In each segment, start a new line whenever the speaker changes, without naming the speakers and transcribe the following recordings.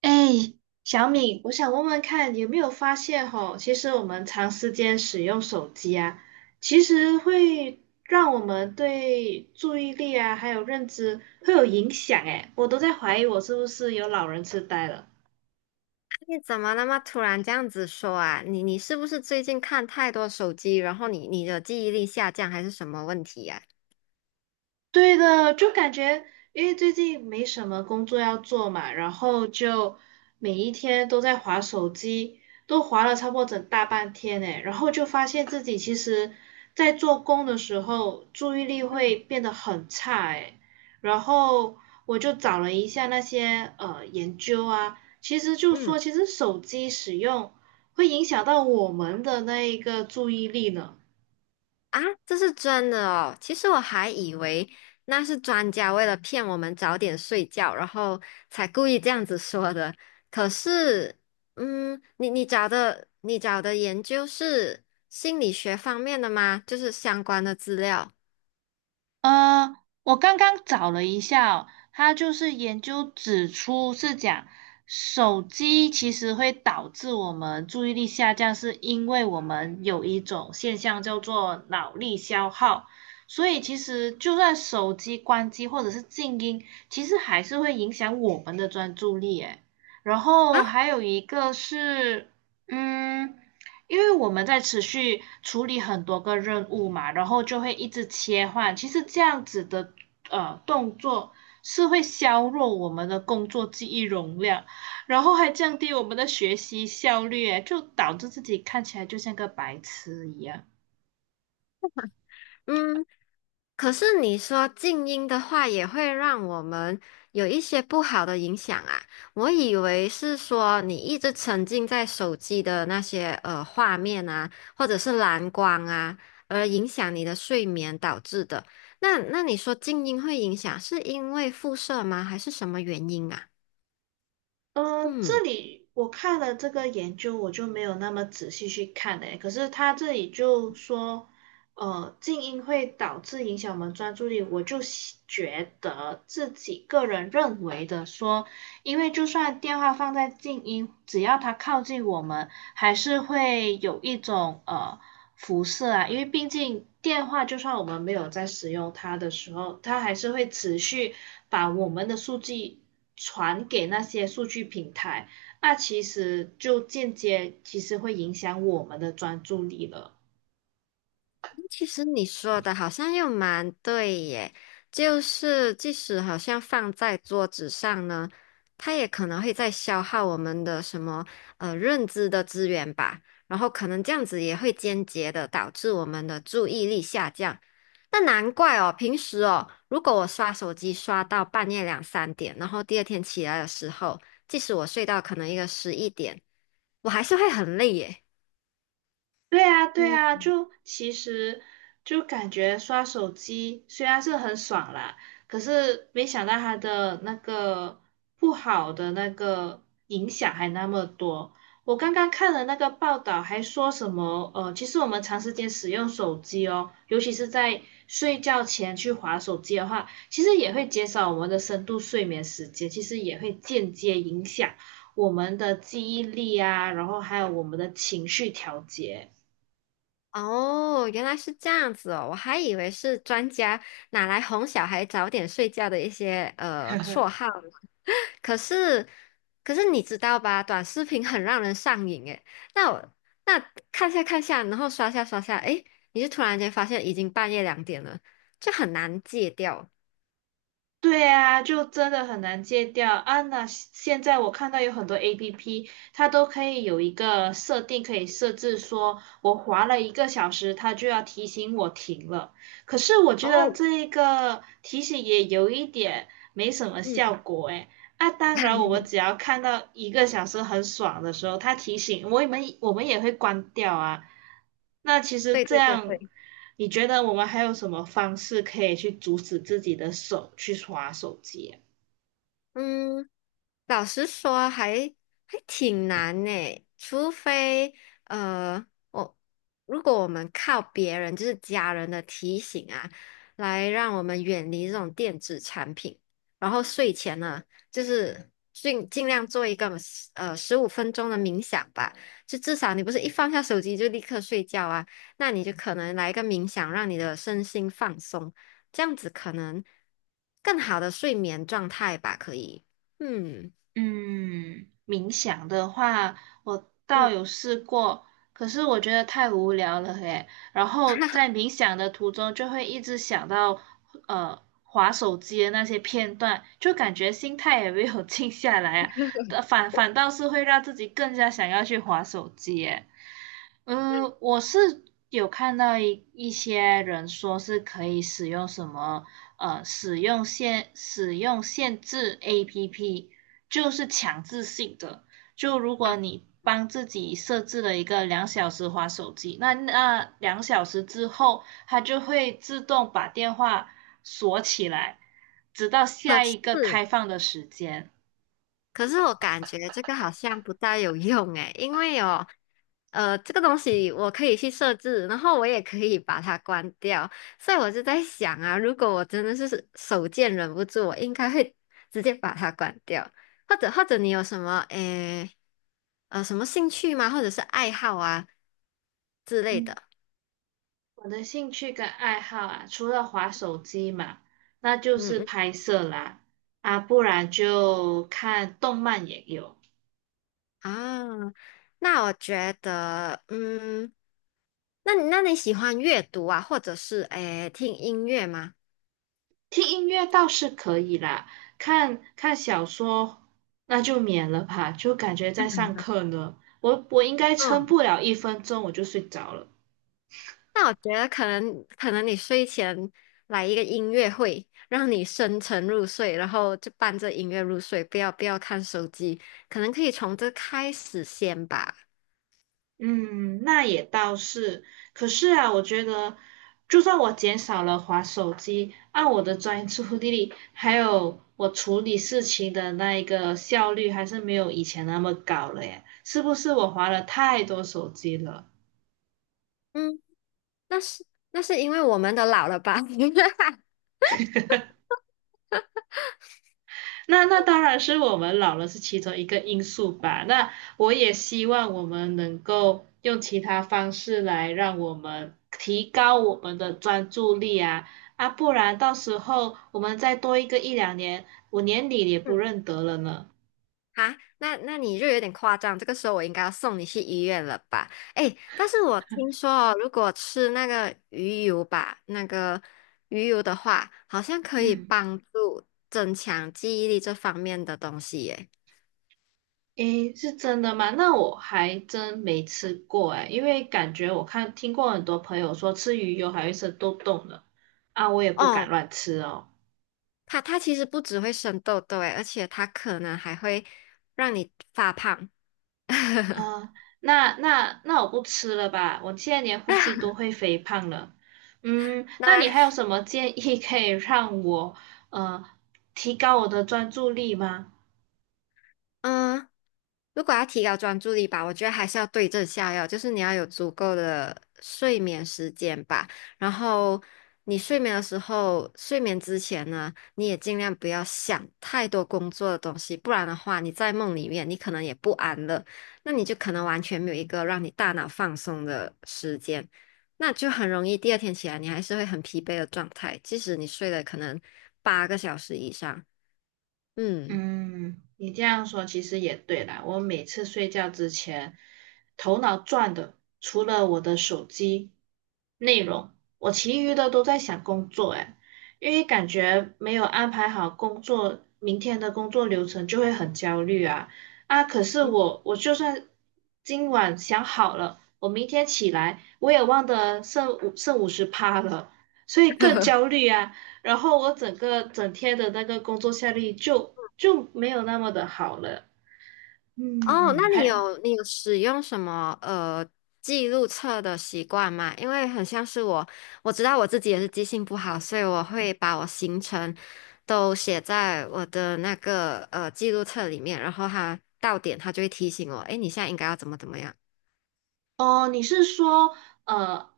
哎，小敏，我想问问看，有没有发现吼，其实我们长时间使用手机啊，其实会让我们对注意力啊，还有认知会有影响。哎，我都在怀疑我是不是有老人痴呆了。
你怎么那么突然这样子说啊？你是不是最近看太多手机，然后你的记忆力下降，还是什么问题呀、
对的，就感觉因为最近没什么工作要做嘛，然后就每一天都在划手机，都划了差不多整大半天诶，然后就发现自己其实，在做工的时候注意力会
嗯，
变得很差诶，然后我就找了一下那些研究啊，其实就说
嗯
其实手机使用会影响到我们的那一个注意力呢。
啊，这是真的哦。其实我还以为那是专家为了骗我们早点睡觉，然后才故意这样子说的。可是，嗯，你找的研究是心理学方面的吗？就是相关的资料
呃，我刚刚找了一下哦，它就是研究指出是讲手机其实会导致我们注意力下降，是因为我们有一种现象叫做脑力消耗，所以其实就算手机关机或者是静音，其实还是会影响我们的专注力诶。然
啊？
后还有一个是，嗯，因为我们在持续处理很多个任务嘛，然后就会一直切换。其实这样子的动作是会削弱我们的工作记忆容量，然后还降低我们的学习效率，诶就导致自己看起来就像个白痴一样。
嗯，可是你说静音的话，也会让我们有一些不好的影响啊。我以为是说你一直沉浸在手机的那些画面啊，或者是蓝光啊，而影响你的睡眠导致的。那你说静音会影响，是因为辐射吗？还是什么原因啊？
这
嗯。
里我看了这个研究，我就没有那么仔细去看嘞。可是他这里就说，静音会导致影响我们专注力。我就喜觉得自己个人认为的说，因为就算电话放在静音，只要它靠近我们，还是会有一种辐射啊，因为毕竟电话就算我们没有在使用它的时候，它还是会持续把我们的数据传给那些数据平台，那其实就间接其实会影响我们的专注力了。
其实你说的好像又蛮对耶，就是即使好像放在桌子上呢，它也可能会在消耗我们的什么认知的资源吧，然后可能这样子也会间接的导致我们的注意力下降。那难怪哦，平时哦，如果我刷手机刷到半夜2、3点，然后第二天起来的时候，即使我睡到可能一个11点，我还是会很累耶。
对啊，对
嗯。
啊，就其实就感觉刷手机虽然是很爽啦，可是没想到它的那个不好的那个影响还那么多。我刚刚看了那个报道，还说什么其实我们长时间使用手机哦，尤其是在睡觉前去划手机的话，其实也会减少我们的深度睡眠时间，其实也会间接影响我们的记忆力啊，然后还有我们的情绪调节。
哦，原来是这样子哦，我还以为是专家拿来哄小孩早点睡觉的一些绰号，可是可是你知道吧，短视频很让人上瘾诶。那我那看下看下，然后刷下刷下，诶，你就突然间发现已经半夜2点了，就很难戒掉。
对啊，就真的很难戒掉啊！那现在我看到有很多 APP，它都可以有一个设定，可以设置说，我滑了一个小时，它就要提醒我停了。可是我觉得
哦，
这一个提醒也有一点没什么
嗯，
效果诶，啊，当然，我们只要看到一个小时很爽的时候，它提醒我们，我们也会关掉啊。那其实
对
这
对对
样，
对，
你觉得我们还有什么方式可以去阻止自己的手去耍手机啊
嗯。老实说还，还挺难呢。除非呃，我如果我们靠别人，就是家人的提醒啊，来让我们远离这种电子产品，然后睡前呢，就是尽量做一个15分钟的冥想吧，就至少你不是一放下手机就立刻睡觉啊，那你就可能来一个冥想，让你的身心放松，这样子可能更好的睡眠状态吧，可以。嗯。
嗯，冥想的话，我倒
嗯，
有试过，可是我觉得太无聊了耶。然后在 冥想的途中，就会一直想到划手机的那些片段，就感觉心态也没有 静下来啊，反倒是会让自己更加想要去划手机耶。嗯，我是有看到一些人说是可以使用什么使用限制 APP，就是强制性的。就如果你帮自己设置了一个两小时划手机，那两小时之后，它就会自动把电话锁起来，直到
可
下一
是
个开放的时间。
可是我感觉这个好像不大有用诶，因为哦，这个东西我可以去设置，然后我也可以把它关掉，所以我就在想啊，如果我真的是手贱忍不住，我应该会直接把它关掉，或者你有什么诶什么兴趣吗？或者是爱好啊之类
嗯。
的？
我的兴趣跟爱好啊，除了滑手机嘛，那就
嗯
是
嗯。
拍摄啦，啊，不然就看动漫也有，
啊，那我觉得，嗯，那你喜欢阅读啊，或者是诶听音乐吗？
听音乐倒是可以啦，看看小说那就免了吧，就感觉在
嗯
上课呢，我应该撑
嗯
不了1分钟我就睡着了。
那我觉得可能你睡前来一个音乐会，让你深沉入睡，然后就伴着音乐入睡，不要看手机，可能可以从这开始先吧。
嗯，那也倒是。可是啊，我觉得，就算我减少了滑手机，按我的专注力，还有我处理事情的那一个效率，还是没有以前那么高了耶。是不是我滑了太多手机了？
嗯，那是那是因为我们都老了吧？
那当然是我们老了是其中一个因素吧。那我也希望我们能够用其他方式来让我们提高我们的专注力啊啊，不然到时候我们再多一个一两年，我连你也不
嗯。
认得了呢。
啊，那你就有点夸张，这个时候我应该要送你去医院了吧？哎，但是我听说哦，如果吃那个鱼油吧，那个鱼油的话，好像可以
嗯，
帮助增强记忆力这方面的东西耶。
诶，是真的吗？那我还真没吃过诶，因为感觉我看听过很多朋友说吃鱼油还会是都痘呢，啊，我也不敢
哦，
乱吃哦。
它其实不只会生痘痘诶，而且它可能还会让你发胖。
啊，那我不吃了吧，我现在连呼吸都会肥胖了。嗯，那你
那
还有什么建议可以让我呃提高我的专注力吗？
嗯，如果要提高专注力吧，我觉得还是要对症下药，就是你要有足够的睡眠时间吧。然后你睡眠的时候，睡眠之前呢，你也尽量不要想太多工作的东西，不然的话，你在梦里面你可能也不安乐，那你就可能完全没有一个让你大脑放松的时间，那就很容易第二天起来你还是会很疲惫的状态，即使你睡了可能8个小时以上，嗯。
嗯，你这样说其实也对啦。我每次睡觉之前，头脑转的除了我的手机内容，我其余的都在想工作。哎，因为感觉没有安排好工作，明天的工作流程就会很焦虑啊啊！可是我就算今晚想好了，我明天起来我也忘得剩50趴了，所以更焦虑啊。然后我整个整天的那个工作效率就没有那么的好了。
哦，
嗯，
那你
还
有你有使用什么记录册的习惯吗？因为很像是我，我知道我自己也是记性不好，所以我会把我行程都写在我的那个记录册里面，然后它到点它就会提醒我，诶，你现在应该要怎么怎么样。
哦，你是说呃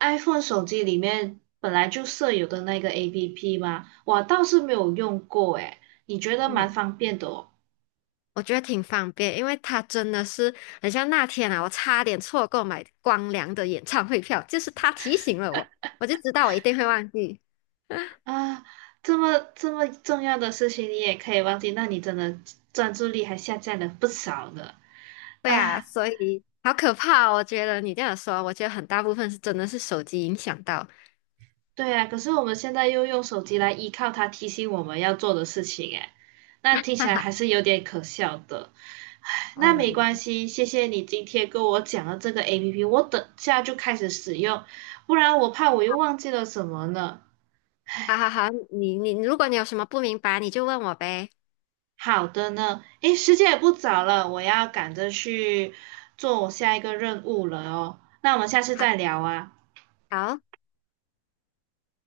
，iPhone 手机里面本来就设有的那个 APP 吗？我倒是没有用过诶，你觉得蛮
嗯，
方便的哦。
我觉得挺方便，因为它真的是很像那天啊，我差点错过买光良的演唱会票，就是他提醒了我，我就知道我一定会忘记。
啊，这么重要的事情你也可以忘记，那你真的专注力还下降了不少呢。
对啊，
啊，
所以好可怕哦我觉得你这样说，我觉得很大部分是真的是手机影响到，
对啊，可是我们现在又用手机来依靠它提醒我们要做的事情，哎，那 听起
哈
来还
哈，
是有点可笑的。那没关
嗯，
系，谢谢你今天跟我讲了这个 APP，我等下就开始使用，不然我怕我又忘记了什么呢。
好好好，你如果你有什么不明白，你就问我呗。
好的呢，诶，时间也不早了，我要赶着去做我下一个任务了哦。那我们下次
好，
再聊啊。
好。